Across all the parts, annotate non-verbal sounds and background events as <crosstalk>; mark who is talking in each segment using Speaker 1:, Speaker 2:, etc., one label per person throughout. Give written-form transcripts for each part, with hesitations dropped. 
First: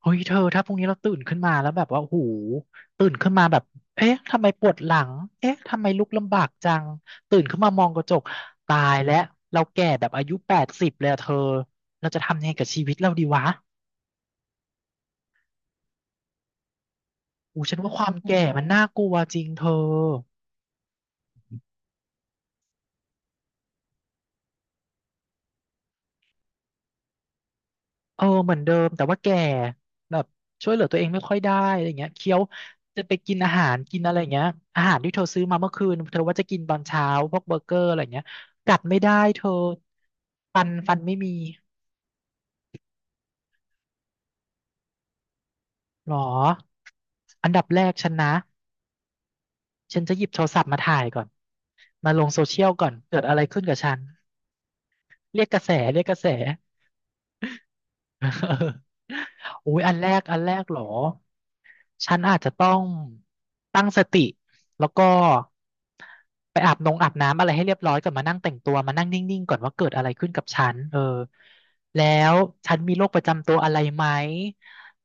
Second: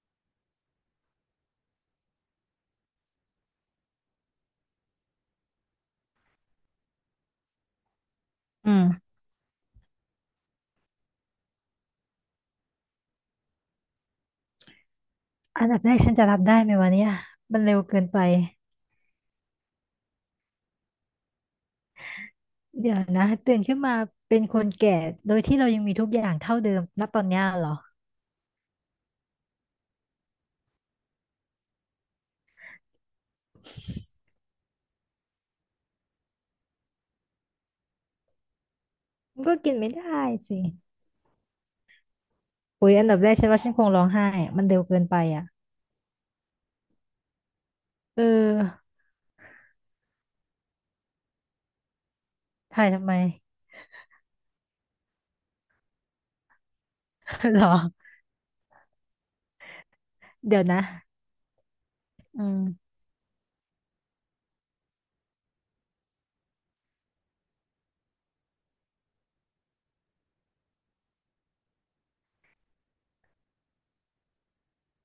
Speaker 1: เฮ้ยเธอถ้าพรุ่งนี้เราตื่นขึ้นมาแล้วแบบว่าโอ้โหูตื่นขึ้นมาแบบเอ๊ะทำไมปวดหลังเอ๊ะทำไมลุกลำบากจังตื่นขึ้นมามองกระจก
Speaker 2: อื
Speaker 1: ตาย
Speaker 2: ม
Speaker 1: แล้วเราแก่แบบอายุ80เลยอะเธอเราจะทำยังไงกับชีวิตเราดีวะ
Speaker 2: อันดับแรกฉันจะรับได้ไหมวะเนี่ยมั
Speaker 1: อู
Speaker 2: นเร็
Speaker 1: ฉัน
Speaker 2: ว
Speaker 1: ว่า
Speaker 2: เกิ
Speaker 1: ค
Speaker 2: น
Speaker 1: วาม
Speaker 2: ไป
Speaker 1: แก่มันน่ากลัวจริงเธอ
Speaker 2: เดี๋ยวนะตื่นขึ้นมาเป็นคนแก่โดยที่เรายังมีทุกอย่างเท่าเดิมณตอนเนี้ยเหรอ
Speaker 1: เออเหมือนเดิมแต่ว่าแก่แบบช่วยเหลือตัวเองไม่ค่อยได้อะไรเงี้ยเคี้ยวจะไปกินอาหารกินอะไรเงี้ยอาหารที่เธอซื้อมาเมื่อคืนเธอว่าจะกินตอนเช้าพวกเบอร์เกอร์อะไรเงี้ยกัดไม่ได้เธ
Speaker 2: มัน
Speaker 1: อ
Speaker 2: ก็กินไม่ได้สิ
Speaker 1: ฟันไม่มี
Speaker 2: โอ้ยอันดับแรกฉันว่าฉันคงร้องไห้อะมันเร็วเกินไปอ่ะ
Speaker 1: หรออันดับแรกฉัน
Speaker 2: เอ
Speaker 1: นะ
Speaker 2: อ
Speaker 1: ฉันจะหยิบโทรศัพท์มาถ่ายก่อนมาลงโซเชียล
Speaker 2: ถ่า
Speaker 1: ก่อ
Speaker 2: ย
Speaker 1: น
Speaker 2: ทำไม
Speaker 1: เกิดอะไรขึ้นกับฉันเรียกกระแสเรียกกระแส
Speaker 2: <laughs> เหรอ
Speaker 1: <laughs> อุ้ยอันแรกอันแร
Speaker 2: เดี๋ย
Speaker 1: ก
Speaker 2: ว
Speaker 1: เหร
Speaker 2: นะ
Speaker 1: อ ฉันอาจ
Speaker 2: อื
Speaker 1: จะต้อง
Speaker 2: ม
Speaker 1: ตั้งสติแล้วก็ไปอาบน้ำอะไรให้เรียบร้อยก่อนมานั่งแต่งตัวมานั่งนิ่งๆก่อนว่าเกิดอะไรขึ้นกับฉันเออแล้วฉันมีโรคประจำตัวอะไรไหม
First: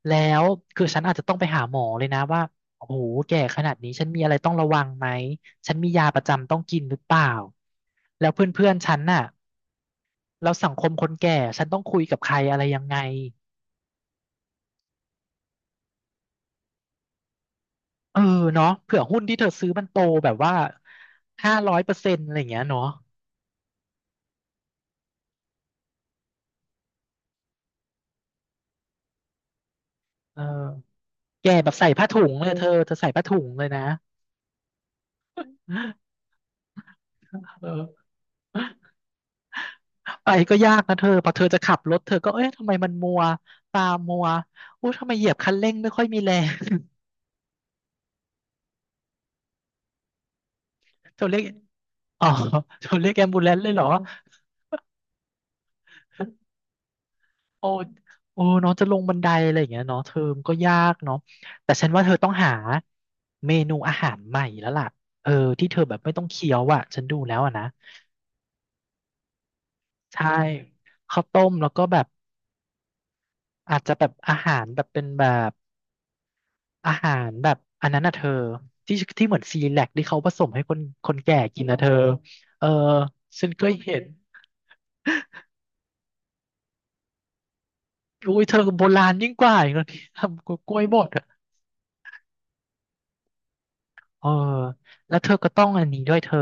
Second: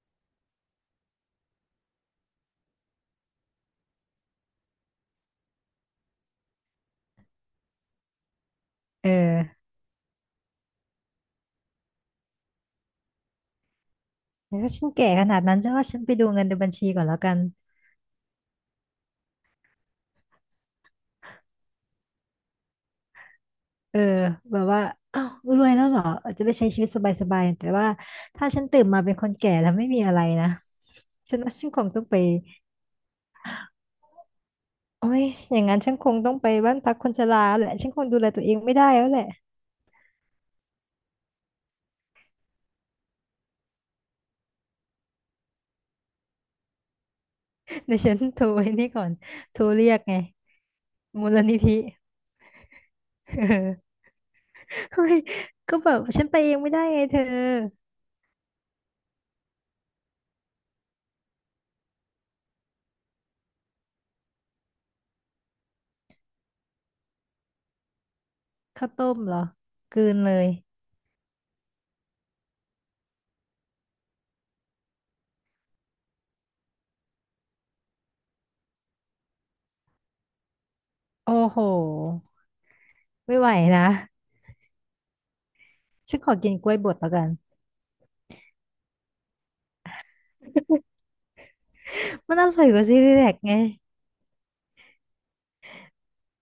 Speaker 1: แล้วคือฉันอาจจะต้องไปหาหมอเลยนะว่าโอ้โหแก่ขนาดนี้ฉันมีอะไรต้องระวังไหมฉันมียาประจำต้องกินหรือเปล่าแล้วเพื่อนๆฉัน
Speaker 2: เอ
Speaker 1: น่ะ
Speaker 2: อ
Speaker 1: แล้วสังคมคนแก่ฉันต้องคุยกับใครอะไรยังไง
Speaker 2: แต่ถ้าฉันแก่ขนาดนั้นฉันว่าฉันไปดูเงินในบัญชีก่อนแล้วกัน
Speaker 1: เออเนาะเผื่อหุ้นที่เธอซื้อมันโตแบบว่า500%อะไรอย่างเงี้ยเนาะ
Speaker 2: เออแบบว่าอ้าวรวยแล้วเหรออาจจะไปใช้ชีวิตสบายๆแต่ว่าถ้าฉันตื่นมาเป็นคนแก่แล้วไม่มีอะไร
Speaker 1: เอ
Speaker 2: นะ
Speaker 1: อ
Speaker 2: ฉัน
Speaker 1: แก
Speaker 2: ว่าฉั
Speaker 1: แบ
Speaker 2: น
Speaker 1: บ
Speaker 2: ค
Speaker 1: ใส่
Speaker 2: งต้อ
Speaker 1: ผ้า
Speaker 2: งไป
Speaker 1: ถุงเลยเธอเธอใส่ผ้าถุงเลยนะ
Speaker 2: โอ้ยอย่างนั้นฉันคงต้องไปบ้านพักคนชราแหละฉันค
Speaker 1: เออ
Speaker 2: งดูแลตัวเองไม่ได้แล้วแหละ
Speaker 1: ไปก็ยากนะเธอพอเธอจะขับรถเธอก็เอ๊ะทำไมมันมัวตามัวอู้ทำไมเหยียบคันเร่งไม่ค่อยมีแรง
Speaker 2: เดี๋ยวฉันโทรไอ้นี่ก่อนโทรเรียกไง
Speaker 1: <laughs> เธอ
Speaker 2: มู
Speaker 1: เรี
Speaker 2: ล
Speaker 1: ยก
Speaker 2: นิธิ
Speaker 1: อ๋อเธอเรียกแอม
Speaker 2: <laughs> เ
Speaker 1: บูเลนซ์เลยเหรอ
Speaker 2: ออเฮ้ยก็แบบฉันไปเองไม่ได้ไงเธอ
Speaker 1: โอ้โอ้เน้องจะลงบันไดอะไรอย่างเงี้ยเนาะเทอมก็ยากเนาะแต่ฉันว่าเธอต้องหาเมนูอาหารใหม่แล้วล่ะเออที่เธอแบบไม่ต้องเคี้ยวอ่ะฉันดูแล้วอ่ะนะ
Speaker 2: ข้าวต้มเหรอกลืน
Speaker 1: ใช่
Speaker 2: เลย
Speaker 1: ข้าวต้มแล้วก็แบบอาจจะแบบอาหารแบบเป็นแบบอาหารแบบอันนั้นน่ะเธอที่ที่เหมือนซีแลกที่เขาผสมให้คน
Speaker 2: โอ้
Speaker 1: แก่
Speaker 2: โห
Speaker 1: กินนะเธอเออ
Speaker 2: ไม่
Speaker 1: ฉั
Speaker 2: ไห
Speaker 1: น
Speaker 2: ว
Speaker 1: เคย
Speaker 2: นะ
Speaker 1: เห็น
Speaker 2: ฉันขอกินกล้วยบดแล้วกัน
Speaker 1: อุ้ยเธอโบราณยิ่งกว่าอีกแล้ว <laughs> พี่ทำกล้วยบด
Speaker 2: มันอร่อยกว่าซีรีแลกไง
Speaker 1: เออแล้วเธอก็ต้องอันนี้ด้วยเธอ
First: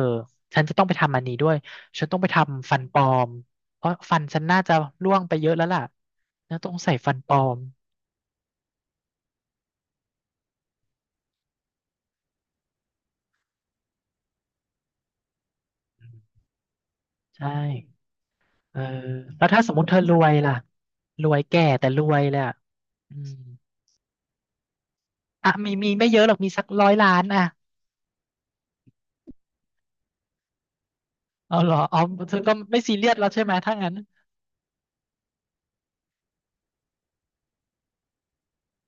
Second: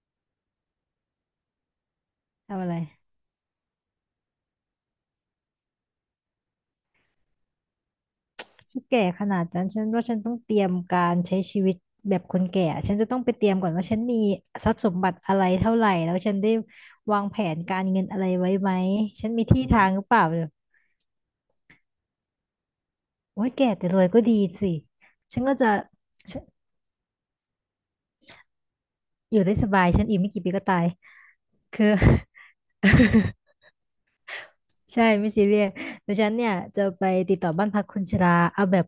Speaker 1: ฉันจะต้องไปทำอันนี้ด้วยฉันต้องไป
Speaker 2: ทำอะ
Speaker 1: ทำ
Speaker 2: ไร
Speaker 1: ฟันปลอมเพราะฟันฉันน่าจะร่วงไปเยอะแล้วล่ะแล้วต้องใส่ฟันปลอม
Speaker 2: ฉันแก่ขนาดนั้นฉันว่าฉันต้องเตรียมการใช้ชีวิตแบบคนแก่ ฉันจะต้องไปเตรียมก่อนว่าฉันมีทรัพย์สมบัติอะไรเท่าไหร่แล้วฉันได้วางแผ
Speaker 1: ใช่
Speaker 2: นการเงินอะไรไว้ไหม
Speaker 1: เออ
Speaker 2: ฉันมี
Speaker 1: แล้วถ้า
Speaker 2: ที่
Speaker 1: สมม
Speaker 2: ทา
Speaker 1: ติ
Speaker 2: ง
Speaker 1: เธ
Speaker 2: ห
Speaker 1: อ
Speaker 2: รือ
Speaker 1: ร
Speaker 2: เปล่า
Speaker 1: วย
Speaker 2: เนี่ย
Speaker 1: ล่ะรวยแก่แต่รวยเลยอ่ะอืม
Speaker 2: โอ้ยแก่แต่รวยก็ดีสิฉัน
Speaker 1: อ่ะ
Speaker 2: ก็จะ
Speaker 1: มีไม่เยอะหรอก
Speaker 2: ฉัน
Speaker 1: มีสักร้อยล้านอ่ะ
Speaker 2: อยู่ได้สบายฉันอีกไม่กี่ปีก็ตาย
Speaker 1: เอาเหรอ
Speaker 2: คือ
Speaker 1: อ๋อเธ
Speaker 2: <laughs>
Speaker 1: อก็ไม่ซีเรียสแล้วใช่ไหมถ้างั้น
Speaker 2: ใช่ไม่ซีเรียสแต่ฉันเนี่ยจะไปติดต่อบ้านพักคนชราเอาแบบ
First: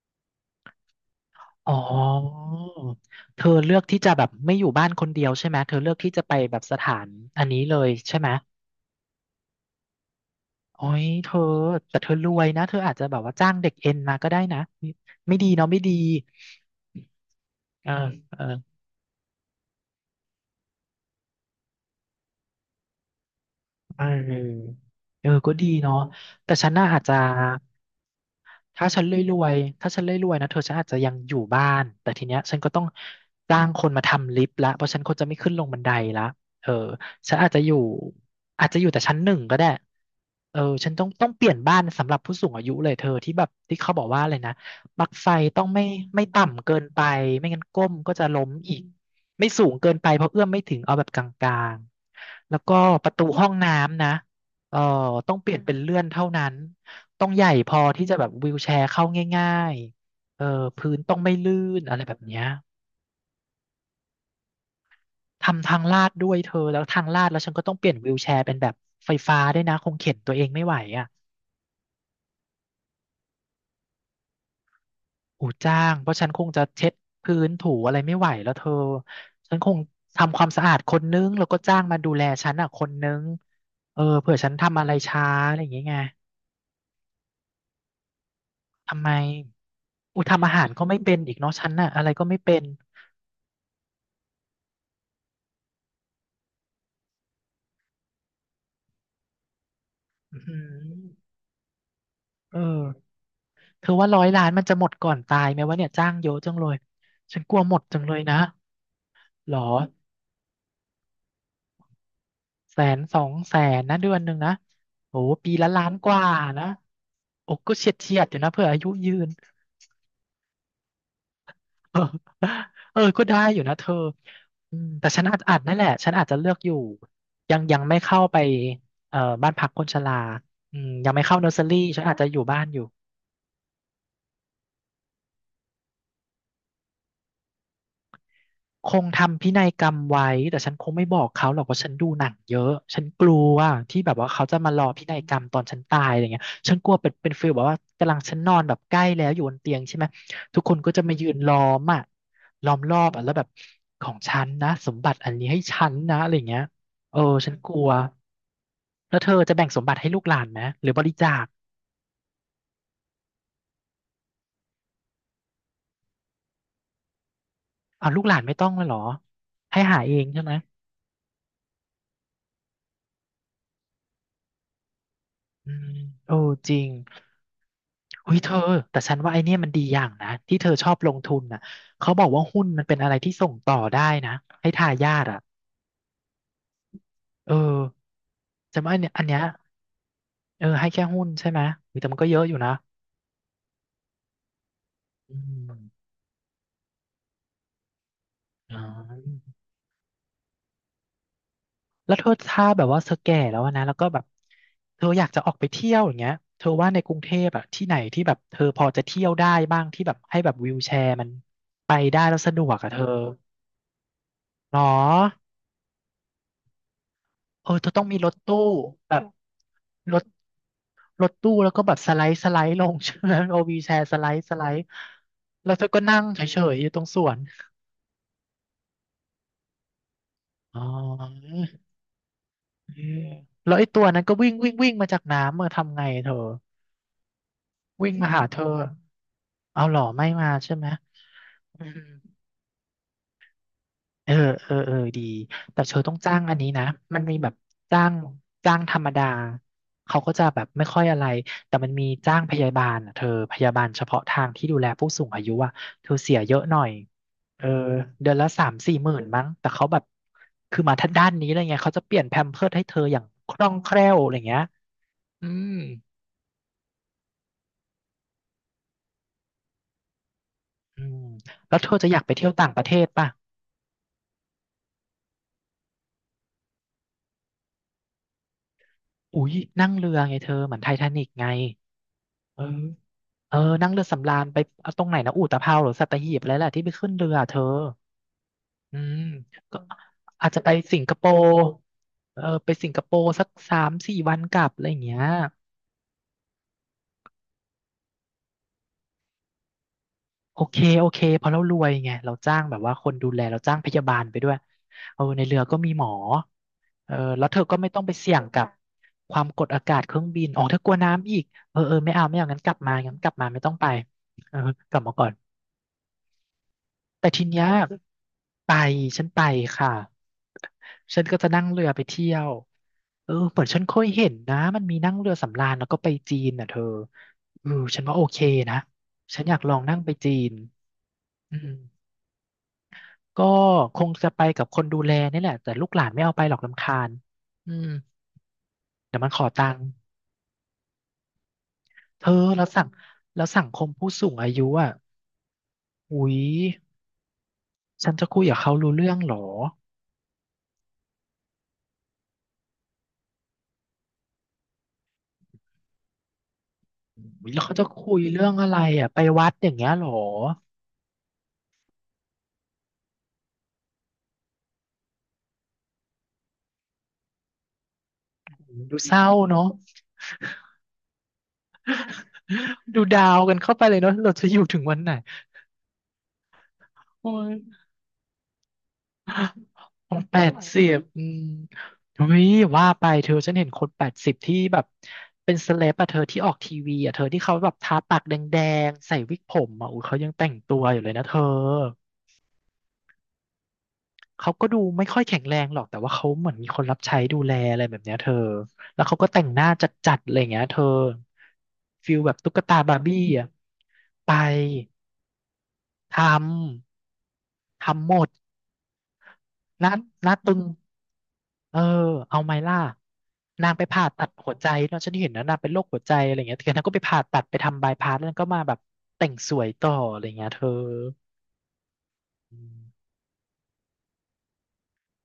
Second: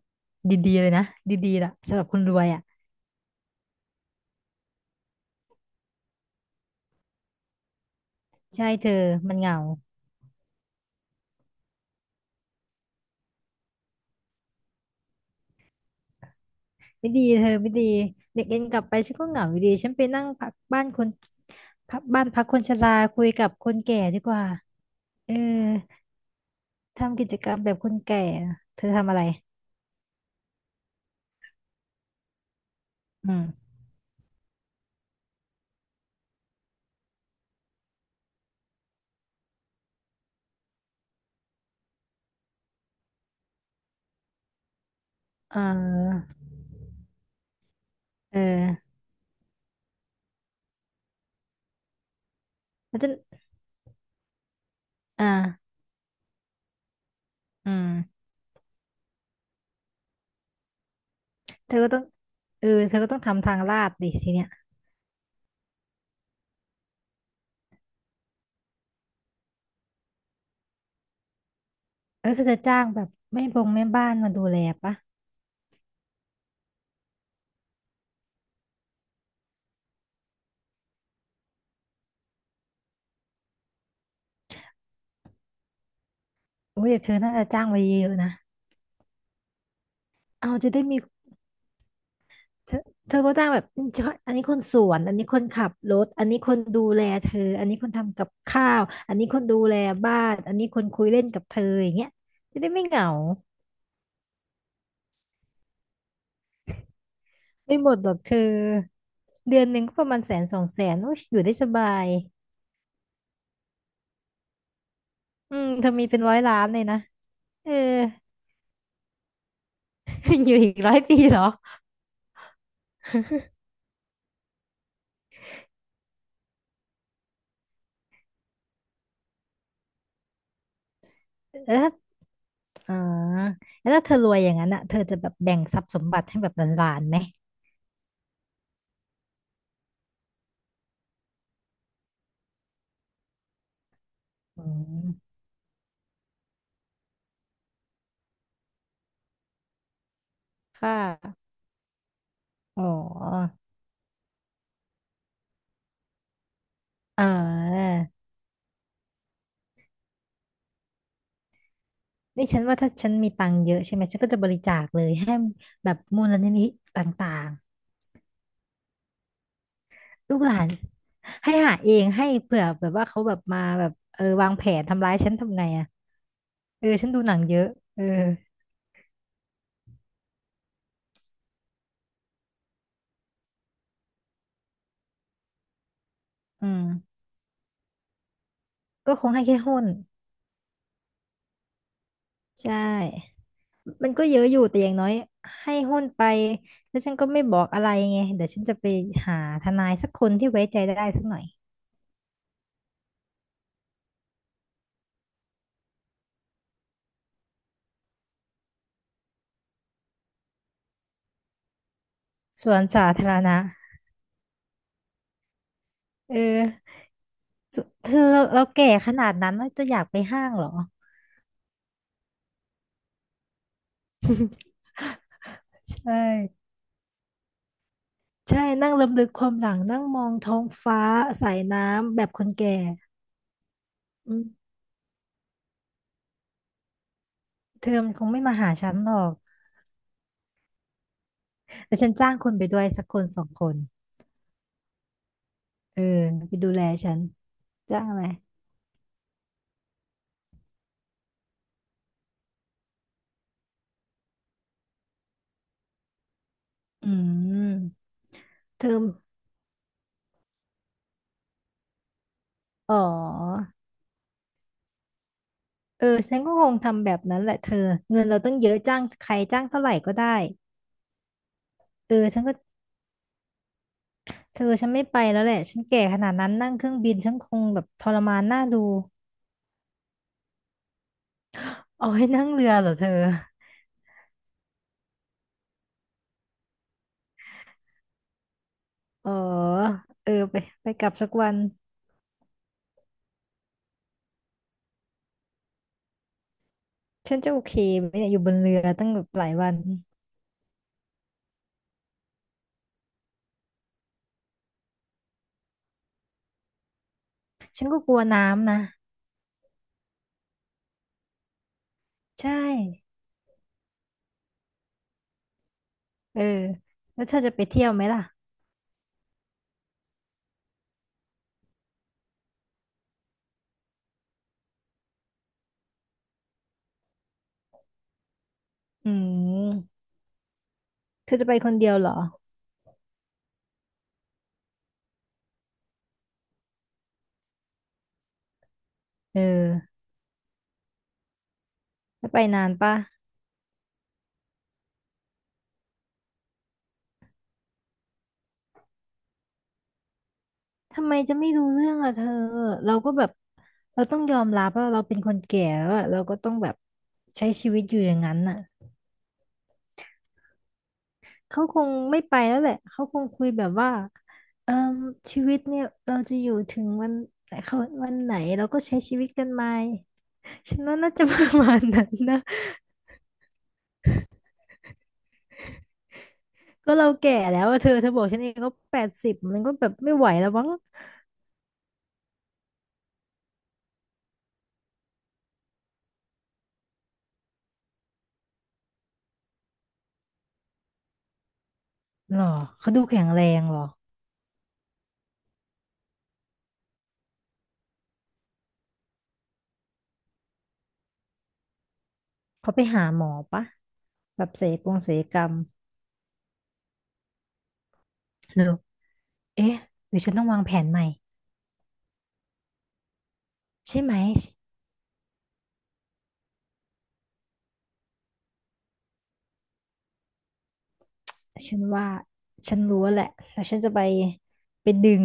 Speaker 2: ดีๆเลยนะดีๆล่ะ
Speaker 1: อ๋อ
Speaker 2: สำหรับคนรวยอ่ะ
Speaker 1: เธอเลือกที่จะแบบไม่อยู่บ้านคนเดียวใช่ไหมเธอเลือกที่จะไปแบบสถานอันนี้เลยใช่ไหม
Speaker 2: ใช่เธอมันเหงา
Speaker 1: โอ้ยเธอแต่เธอรวยนะเธออาจจะแบบว่าจ้างเด็กเอ็นมาก็ได้นะไม่ไม่ดีเนาะไม่ดี
Speaker 2: ไม่ดีเธอไม่ดี
Speaker 1: เออเอ
Speaker 2: เด็
Speaker 1: อ
Speaker 2: กเอ็นกลับไปฉันก็เหงาอยู่ดีฉันไปนั่งพักบ้านคนพักบ้านพักคนชราคุยกับคนแก่
Speaker 1: เ
Speaker 2: ดีกว่า
Speaker 1: ออเออ
Speaker 2: เออ
Speaker 1: ก็ดีเนาะแต่ฉันน่ะอาจจะ
Speaker 2: ทำกิจกรรมแบบคนแก่เธ
Speaker 1: ถ้า
Speaker 2: อ
Speaker 1: ฉัน
Speaker 2: ทำ
Speaker 1: ร
Speaker 2: อะไร
Speaker 1: วยๆถ้าฉันรวยๆนะเธอฉันอาจจะยังอยู่บ้านแต่ทีเนี้ยฉันก็ต้อง
Speaker 2: อื
Speaker 1: จ้าง
Speaker 2: ม
Speaker 1: คนมาทำลิฟต์ละเพราะฉันคนจะไม่ขึ้นลงบันไดละเออฉันอาจจะอยู่อาจจะอยู่แต่ชั้นหนึ่งก็ได้เออฉันต้องเปลี่ยนบ้านสำหรับผู้สูงอายุเลยเธอที่แบบที่เขาบอกว่าอะไรนะปลั๊กไฟ
Speaker 2: เ
Speaker 1: ต้องไม่ไม่
Speaker 2: ออ
Speaker 1: ต่ำเกินไป ไม่งั้นก้มก็จะ
Speaker 2: เออ
Speaker 1: ล้มอีก ไม่สูงเกินไปเพราะเอื้อมไม่ถึงเอาแบบกลางๆแล้วก็
Speaker 2: แล้ว
Speaker 1: ป
Speaker 2: จะ
Speaker 1: ระตูห้องน้ำนะเออ
Speaker 2: อ่า
Speaker 1: ต้องเปลี่ยนเป็นเลื่อนเท่านั้น ต้องใหญ่พ
Speaker 2: อื
Speaker 1: อ
Speaker 2: ม
Speaker 1: ที่จะแบบวีลแชร์เข้าง่ายๆเออพื้นต้องไม่ลื่
Speaker 2: เธอ
Speaker 1: น
Speaker 2: ก็
Speaker 1: อะ
Speaker 2: ต้
Speaker 1: ไร
Speaker 2: อง
Speaker 1: แบบเนี้ย
Speaker 2: เออเธอก็ต้องทำทางลาดดิทีเนี้ย
Speaker 1: ทำทางลาดด้วยเธอแล้วทางลาดแล้วฉันก็ต้องเปลี่ยนวีลแชร์เป็นแบบไฟฟ้าด้วยนะคงเข็นตัวเองไม่ไหวอ่ะ
Speaker 2: แล้วเธอจะจ้างแบบแม่บ้านมาดูแลปะ
Speaker 1: หูจ้างเพราะฉันคงจะเช็ดพื้นถูอะไรไม่ไหวแล้วเธอฉันคงทำความสะอาดคนนึงแล้วก็จ้างมาดูแลฉันอ่ะคนนึงเออเผื่อฉันทำอะไรช้าอะไรอย่างเงี้ยไง
Speaker 2: โอ้ยเดี๋ยวเธอน่าจะจ้างไว้เยอะๆนะ
Speaker 1: ทำไมอุยทำอา
Speaker 2: เอา
Speaker 1: หาร
Speaker 2: จะได้
Speaker 1: ก็ไม่
Speaker 2: มี
Speaker 1: เป็นอีกเนาะฉันน่ะอะไรก็ไม่เป็น
Speaker 2: เธอเธอก็จ้างแบบอเธออันนี้คนสวนอันนี้คนขับรถอันนี้คนดูแลเธออันนี้คนทำกับข้าวอันนี้คนดูแลบ้าน
Speaker 1: อือ
Speaker 2: อัน
Speaker 1: หือ
Speaker 2: นี้คนคุยเล่นกับเธออย่างเงี้ย
Speaker 1: เอ
Speaker 2: จะ
Speaker 1: อ
Speaker 2: ได้ไม่เหงา
Speaker 1: เธอว่า100 ล้านมันจะหมดก่อนตายไหมวะเนี่ยจ้างเยอะจังเลยฉันกลัวหม
Speaker 2: ไม่
Speaker 1: ด
Speaker 2: หม
Speaker 1: จั
Speaker 2: ด
Speaker 1: ง
Speaker 2: หร
Speaker 1: เล
Speaker 2: อก
Speaker 1: ย
Speaker 2: เธ
Speaker 1: นะ
Speaker 2: อ
Speaker 1: หรอ
Speaker 2: เดือนหนึ่งก็ประมาณแสนสองแสนโอ้ยอยู่ได้สบาย
Speaker 1: แสนสองแสนนะเดือนหนึ่งนะโอ้ปี
Speaker 2: อืม
Speaker 1: ละล้า
Speaker 2: เธอ
Speaker 1: น
Speaker 2: มี
Speaker 1: ก
Speaker 2: เป็น
Speaker 1: ว่า
Speaker 2: ร้อยล้า
Speaker 1: นะ
Speaker 2: นเลยนะ
Speaker 1: โอ้
Speaker 2: เออ
Speaker 1: ก็เฉียดเฉียดอยู่นะเผื่ออายุยืน
Speaker 2: <laughs> อยู่อีก100 ปีเหรอ
Speaker 1: <laughs> เออเออก็ได้อยู่นะเธออืมแต่ฉันอาจนั่นแหละฉันอาจจะเลือกอยู่ยังไม่เข้าไปเอ่อบ้านพักคนชราอืมยังไม่เข้าเนอร์เซ
Speaker 2: <laughs>
Speaker 1: อ
Speaker 2: แล้
Speaker 1: รี่
Speaker 2: วถ้า
Speaker 1: ฉันอาจจะอยู่บ้านอยู่
Speaker 2: อ๋อแล้วถ้าเธอรวยอย่างนั้นอ่ะเธอจะแบบแบ่งทรัพย์สมบัติให้แบบหลานๆไหม
Speaker 1: คงทำพินัยกรรมไว้แต่ฉันคงไม่บอกเขาหรอกว่าฉันดูหนังเยอะฉันกลัวที่แบบว่าเขาจะ
Speaker 2: อื
Speaker 1: มารอพินัยก
Speaker 2: ม
Speaker 1: รรมตอนฉันตายอะไรเงี้ยฉันกลัวเป็นฟีลแบบว่ากำลังฉันนอนแบบใกล้แล้วอยู่บนเตียงใช่ไหมทุกคนก็
Speaker 2: ค่
Speaker 1: จะมายืน
Speaker 2: ะ
Speaker 1: ล้อมอ่ะล้อม
Speaker 2: อ๋อ
Speaker 1: รอบอ่ะแล้วแบบของฉันนะสมบัติอันนี้ให้ฉันนะอะไรเงี้ยเออ
Speaker 2: เ
Speaker 1: ฉันกลั
Speaker 2: อ
Speaker 1: ว
Speaker 2: อ
Speaker 1: แล้วเธอจะแบ่งสมบัติให้ลูกหลานไหมหรือบริจาค
Speaker 2: ดิฉันว่าถ้าฉันมีตังค์เยอะใช่ไหมฉันก็จะบริจาคเลยให้แบบมูลนิธิต่าง
Speaker 1: เอาลูกหลานไม่ต้องเลยเหรอให้หาเอง
Speaker 2: ๆลู
Speaker 1: ใช่
Speaker 2: กห
Speaker 1: ไหม
Speaker 2: ลานให้หาเองให้เผื่อแบบว่าเขาแบบมาแบบเออวางแผนทำร้ายฉันทำไง
Speaker 1: อื
Speaker 2: อะ
Speaker 1: มโอ้จริ
Speaker 2: เออ
Speaker 1: ง
Speaker 2: ฉันดูหนังเยอะเออ
Speaker 1: อุ้ยเธอแต่ฉันว่าไอเนี่ยมันดีอย่างนะที่เธอชอบลงทุนน่ะเขาบอกว่าหุ้นมันเป็นอะไรที่ส่งต่อได้นะให้ทายาทอ่ะ
Speaker 2: อืม
Speaker 1: เออจำว่าอันเนี้ย
Speaker 2: ก็
Speaker 1: อั
Speaker 2: ค
Speaker 1: น
Speaker 2: ง
Speaker 1: เนี้ย
Speaker 2: ให้แค่หุ้น
Speaker 1: เออให้แค่หุ้นใช่ไหมอุ๊ยแต่มันก็เยอะอยู่
Speaker 2: ใช
Speaker 1: นะ
Speaker 2: ่มันก็เยอะอยู่แต่อย่างน้อย
Speaker 1: อื
Speaker 2: ให้หุ้น
Speaker 1: ม
Speaker 2: ไปแล้วฉันก็ไม่บอกอะไรไงเดี๋ยวฉันจะ
Speaker 1: อ๋อ
Speaker 2: ไปหาทนายสักคนที่ไว้ใจได้สักหน่อย
Speaker 1: แล้วเธอถ้าแบบว่าเธอแก่แล้วอะนะแล้วก็แบบเธออยากจะออกไปเที่ยวอย่างเงี้ยเธอว่าในกรุงเทพอะที่ไหนที่แบบเธอพอจะเที่ยวได้บ้างที่แบบให้แบบวีลแชร์มันไปได้แล้วสะดว
Speaker 2: ส่ว
Speaker 1: ก
Speaker 2: น
Speaker 1: อะเธอ
Speaker 2: สาธารณะ
Speaker 1: หรอ
Speaker 2: เออ
Speaker 1: เออ
Speaker 2: สุ
Speaker 1: เธอต้อง
Speaker 2: เธ
Speaker 1: มี
Speaker 2: อ
Speaker 1: รถ
Speaker 2: เรา
Speaker 1: ตู้
Speaker 2: เราแก่ข
Speaker 1: แบบ
Speaker 2: นาดนั้นแล้วจะอยาก
Speaker 1: ร
Speaker 2: ไป
Speaker 1: ถ
Speaker 2: ห้างเหรอ
Speaker 1: รถตู้แล้วก็แบบสไลด์ลง <laughs> ใช่ไหมเอาวีแชร์สไลด์แล้วเธอก็
Speaker 2: ใช่
Speaker 1: นั่งเฉยๆอยู่ตรงสวน
Speaker 2: ใช่นั่งรำลึกความหลังนั่งมองท้อง
Speaker 1: อ๋อ
Speaker 2: ฟ้าสายน้ำแบบคนแก่
Speaker 1: เออแล้วไอ้ตัวนั้น
Speaker 2: อื
Speaker 1: ก็วิ่ง
Speaker 2: ม
Speaker 1: วิ่งวิ่งมาจากน้ำเมื่ออทำไงเธอ
Speaker 2: เธอมั
Speaker 1: วิ่ง
Speaker 2: นคง
Speaker 1: มา
Speaker 2: ไม่
Speaker 1: หา
Speaker 2: มา
Speaker 1: เธอ
Speaker 2: หาฉันหรอก
Speaker 1: เอาหรอไม่มาใช่ไหมอื
Speaker 2: แต่
Speaker 1: ม
Speaker 2: ฉันจ้างคนไปด้วยสักคนสองคน
Speaker 1: เออเออ เออ ดี แต่เธ
Speaker 2: เอ
Speaker 1: อ
Speaker 2: อ
Speaker 1: ต้องจ้างอั
Speaker 2: ไป
Speaker 1: นนี้
Speaker 2: ดูแล
Speaker 1: นะ
Speaker 2: ฉั
Speaker 1: มั
Speaker 2: น
Speaker 1: นมีแบบ
Speaker 2: จ้า
Speaker 1: จ้า
Speaker 2: ง
Speaker 1: ง
Speaker 2: อะไร
Speaker 1: จ้างธรรมดาเขาก็จะแบบไม่ค่อยอะไร แต่มันมีจ้างพยาบาลอ่ะเธอพยาบาลเฉพาะทางที่ดูแลผู้สูงอายุอ่ะเธอเสียเยอะหน่อย
Speaker 2: อื
Speaker 1: เออ
Speaker 2: ม
Speaker 1: เดือนละสาม
Speaker 2: เธ
Speaker 1: สี่
Speaker 2: อ
Speaker 1: หมื่นมั้ง แต่เขาแบบคือมาทางด้านนี้เลยไงเขาจะเปลี่ยนแพมเพิร์สให้
Speaker 2: อ๋
Speaker 1: เธออย่างคล่
Speaker 2: อ
Speaker 1: องแคล่วอะไรเงี้ยอืม
Speaker 2: เออฉันก็คงทำแบบนั้นแหละเธอเงินเราตั้งเยอะจ้างใครจ้างเท่าไหร่ก็ได้
Speaker 1: อืมแล้วเธอจะ
Speaker 2: เอ
Speaker 1: อ
Speaker 2: อ
Speaker 1: ยากไป
Speaker 2: ฉัน
Speaker 1: เที่ย
Speaker 2: ก็
Speaker 1: วต่างประเทศป่ะ
Speaker 2: เธอฉันไม่ไปแล้วแหละฉันแก่ขนาดนั้นนั่งเครื่องบินฉันคงแบบทรมานน่าดู
Speaker 1: อุ๊ยนั่งเรือไงเธอเหมือนไททานิกไง
Speaker 2: เอาให้นั่ง
Speaker 1: เออ
Speaker 2: เรือเหรอเธอ
Speaker 1: เออนั่งเรือสำราญไปเอาตรงไหนนะอุตภเปาวหรือสัตหีบอะไรแหละที่ไปขึ้นเรือเธออืม
Speaker 2: อ๋อ
Speaker 1: ก็
Speaker 2: เออ
Speaker 1: อาจ
Speaker 2: ไป
Speaker 1: จะไป
Speaker 2: ไป
Speaker 1: สิ
Speaker 2: ก
Speaker 1: ง
Speaker 2: ลั
Speaker 1: ค
Speaker 2: บ
Speaker 1: โป
Speaker 2: สักวั
Speaker 1: ร์
Speaker 2: น
Speaker 1: เออไปสิงคโปร์สักสามสี่วันกลับอะไรอย่างเงี้ย
Speaker 2: ฉันจะโอเคไหมเนี่ยอยู่บนเรือตั้งแบบหลายวัน
Speaker 1: โอเคโอเคเพราะเรารวยไงเราจ้างแบบว่าคนดูแลเราจ้างพยาบาลไปด้วยเออในเรือก็มีหมอเออแล้วเธอก็
Speaker 2: ฉั
Speaker 1: ไม่
Speaker 2: นก็
Speaker 1: ต้อง
Speaker 2: ก
Speaker 1: ไป
Speaker 2: ลัว
Speaker 1: เสี่ยงกับ
Speaker 2: น้ำนะ
Speaker 1: ความกดอากาศเครื่องบินอ๋อเธอกลัวน้ำอีกเออเออไม่เอาไม่เอา
Speaker 2: ใช่
Speaker 1: งั้นกลับมางั้นกลับมาไม่ต้องไปเออกลับมาก่อน
Speaker 2: เออแล้ว
Speaker 1: แต่
Speaker 2: เธอ
Speaker 1: ที
Speaker 2: จะไป
Speaker 1: เนี้ย
Speaker 2: เที่ยวไหมล่ะ
Speaker 1: ไปฉันไปค่ะฉันก็จะนั่งเรือไปเที่ยวเออเหมือนฉันเคยเห็นนะมันมีนั่งเรือสำราญแล้วก็ไปจีนน่ะเธอเออฉันว่าโอเคนะ
Speaker 2: อื
Speaker 1: ฉันอยากลองนั่ง
Speaker 2: ม
Speaker 1: ไปจีน
Speaker 2: เธอจะไป
Speaker 1: อื
Speaker 2: ค
Speaker 1: ม
Speaker 2: นเดียวเหรอ
Speaker 1: ก็คงจะไปกับคนดูแลนี่แหละแต่ลูกหลานไม่เอาไปหรอกรำคาญอืมเดี๋ยวมันข
Speaker 2: เอ
Speaker 1: อตังค์
Speaker 2: อ
Speaker 1: เธ
Speaker 2: จะ
Speaker 1: อ
Speaker 2: ไป
Speaker 1: แล้
Speaker 2: นา
Speaker 1: ว
Speaker 2: น
Speaker 1: สั่ง
Speaker 2: ปะ
Speaker 1: แล้วสังคมผู้สูงอายุอ่ะอุ๊ยฉันจะคุยกับเขารู้เรื่องเหรอ
Speaker 2: ทำไมจะไม่รู้เรื่องอ่ะเธอเราก็แบบเราต้องยอมรับว่าเราเป็นคนแก่แล้วอะเราก็ต้องแบบใช้
Speaker 1: อุ๊ยแล้ว
Speaker 2: ชี
Speaker 1: เขา
Speaker 2: วิต
Speaker 1: จะ
Speaker 2: อยู่
Speaker 1: คุ
Speaker 2: อย่า
Speaker 1: ย
Speaker 2: งนั้น
Speaker 1: เรื่อง
Speaker 2: อ่ะ
Speaker 1: อะไรอ่ะไปวัดอย่างเงี้ยเหรอ
Speaker 2: เขาคงไม่ไปแล้วแหละ เขาคงคุยแบบว่าเอ่อชีวิตเนี่ยเราจะอยู่ถึงวันไหนเขาวันไหนเราก็ใช้
Speaker 1: ดูเศ
Speaker 2: ชี
Speaker 1: ร้า
Speaker 2: วิตกันไห
Speaker 1: เนาะ
Speaker 2: มาฉันว่าน่าจะประมาณนั้นนะ <laughs>
Speaker 1: <laughs> ดูดาวกันเข้าไปเลยเนาะเราจะอยู่ถึงวันไหน
Speaker 2: ก็เรา
Speaker 1: โอ้
Speaker 2: แก่
Speaker 1: ย
Speaker 2: แล้วอะเธอเธอบอกฉันเองก็80มันก็แบบ
Speaker 1: ผ
Speaker 2: ไม่
Speaker 1: ม
Speaker 2: ไหว
Speaker 1: แป
Speaker 2: แล้ว
Speaker 1: ด
Speaker 2: มั้ง
Speaker 1: สิบอืมเฮ้ยว่าไปเธอฉันเห็นคนแปดสิบที่แบบเป็นเซเลบอะเธอที่ออกทีวีอะเธอที่เขาแบบทาปากแดงๆใส่วิกผมอะอุ้ยเขายังแต่งตัวอยู่เลยนะเธอ
Speaker 2: หรอเขาดูแข็งแรงหรอ
Speaker 1: เขาก็ดูไม่ค่อยแข็งแรงหรอกแต่ว่าเขาเหมือนมีคนรับใช้ดูแลอะไรแบบเนี้ยเธอแล้วเขาก็แต่งหน้าจัดๆอะไรอย่างเงี้ยเธอฟิลแบบตุ๊ก
Speaker 2: เขา
Speaker 1: ตา
Speaker 2: ไป
Speaker 1: บาร์
Speaker 2: หา
Speaker 1: บี้
Speaker 2: หมอ
Speaker 1: อ่ะ
Speaker 2: ปะ
Speaker 1: ไป
Speaker 2: แบบศัลยกรรม
Speaker 1: ทำทำหมด
Speaker 2: หรือเอ๊ะ
Speaker 1: หน้า
Speaker 2: หรือ
Speaker 1: ห
Speaker 2: ฉั
Speaker 1: น้า
Speaker 2: นต้อง
Speaker 1: ตึ
Speaker 2: วา
Speaker 1: ง
Speaker 2: งแผนใหม่
Speaker 1: เออเอาไหมล่ะนางไป
Speaker 2: ใช่
Speaker 1: ผ่า
Speaker 2: ไหม
Speaker 1: ตัดหัวใจเนอะฉันเห็นนะนางเป็นโรคหัวใจอะไรเงี้ยเธอนางก็ไปผ่าตัดไปทำบายพาสแล้วนางก็มาแบบแต่งสวยต่ออะไรเงี้ยเธอ
Speaker 2: ฉันว่า
Speaker 1: อื
Speaker 2: ฉั
Speaker 1: ม
Speaker 2: นรู้แหละแล้วฉันจะไปไปดึง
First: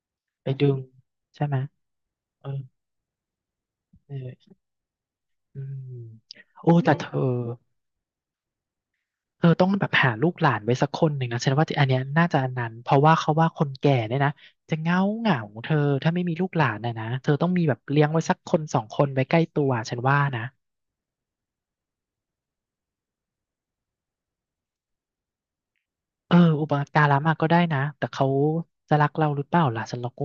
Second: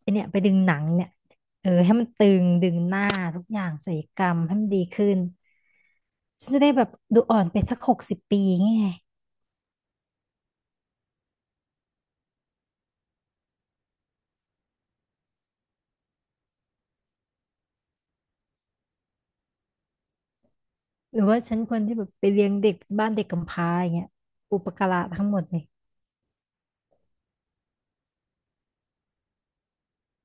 Speaker 2: ไอเนี่ยไป
Speaker 1: ไป
Speaker 2: ดึง
Speaker 1: ดึ
Speaker 2: หนั
Speaker 1: ง
Speaker 2: งเนี่ย
Speaker 1: ใช่ไหม
Speaker 2: เออให้มันตึ
Speaker 1: เอ
Speaker 2: ง
Speaker 1: อ
Speaker 2: ดึงหน้าทุกอย่างศัลยกรรม
Speaker 1: เออ
Speaker 2: ให้มันดีขึ้น
Speaker 1: อืม
Speaker 2: ฉันจะ
Speaker 1: โอ้
Speaker 2: ได้แบบ
Speaker 1: แต่เธอ
Speaker 2: ดูอ่อนไปสัก60 ปีไง
Speaker 1: เออต้องแบบหาลูกหลานไว้สักคนหนึ่งนะฉันว่าอันเนี้ยน่าจะอันนั้นเพราะว่าเขาว่าคนแก่เนี่ยนะจะเหงาเหงาเธอถ้าไม่มีลูกหลานนะเธอต้องมีแบบเลี้ยงไว้สักคนสองคนไว้ใกล้ตัวฉันว่านะ
Speaker 2: หรือว่าฉันควรที่แบบไปเลี้ยงเด็กบ้านเด็กกำพร้าอย่างเงี้ยอุปการะทั้งหมดเลย
Speaker 1: เอออุปการะมาก็ได้นะแต่เขาจะรักเราหรือเปล่าล่ะฉันเราก็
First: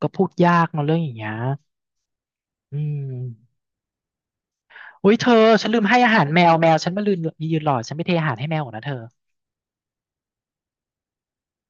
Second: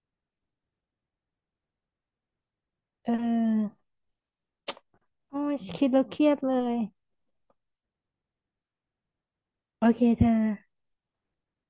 Speaker 1: ก็พูดยากเนาะเรื่องอย่างเงี้ยอืม
Speaker 2: เออ
Speaker 1: อุ้ยเธอ
Speaker 2: โอ้ย
Speaker 1: ฉันลืม
Speaker 2: คิด
Speaker 1: ให้
Speaker 2: แล้ว
Speaker 1: อา
Speaker 2: เค
Speaker 1: หาร
Speaker 2: รียด
Speaker 1: แมว
Speaker 2: เล
Speaker 1: แม
Speaker 2: ย
Speaker 1: วฉันมาลืมยืนรอฉันไม่เทอาหารให้แมวก่อนนะเธอ
Speaker 2: โอเคเธอ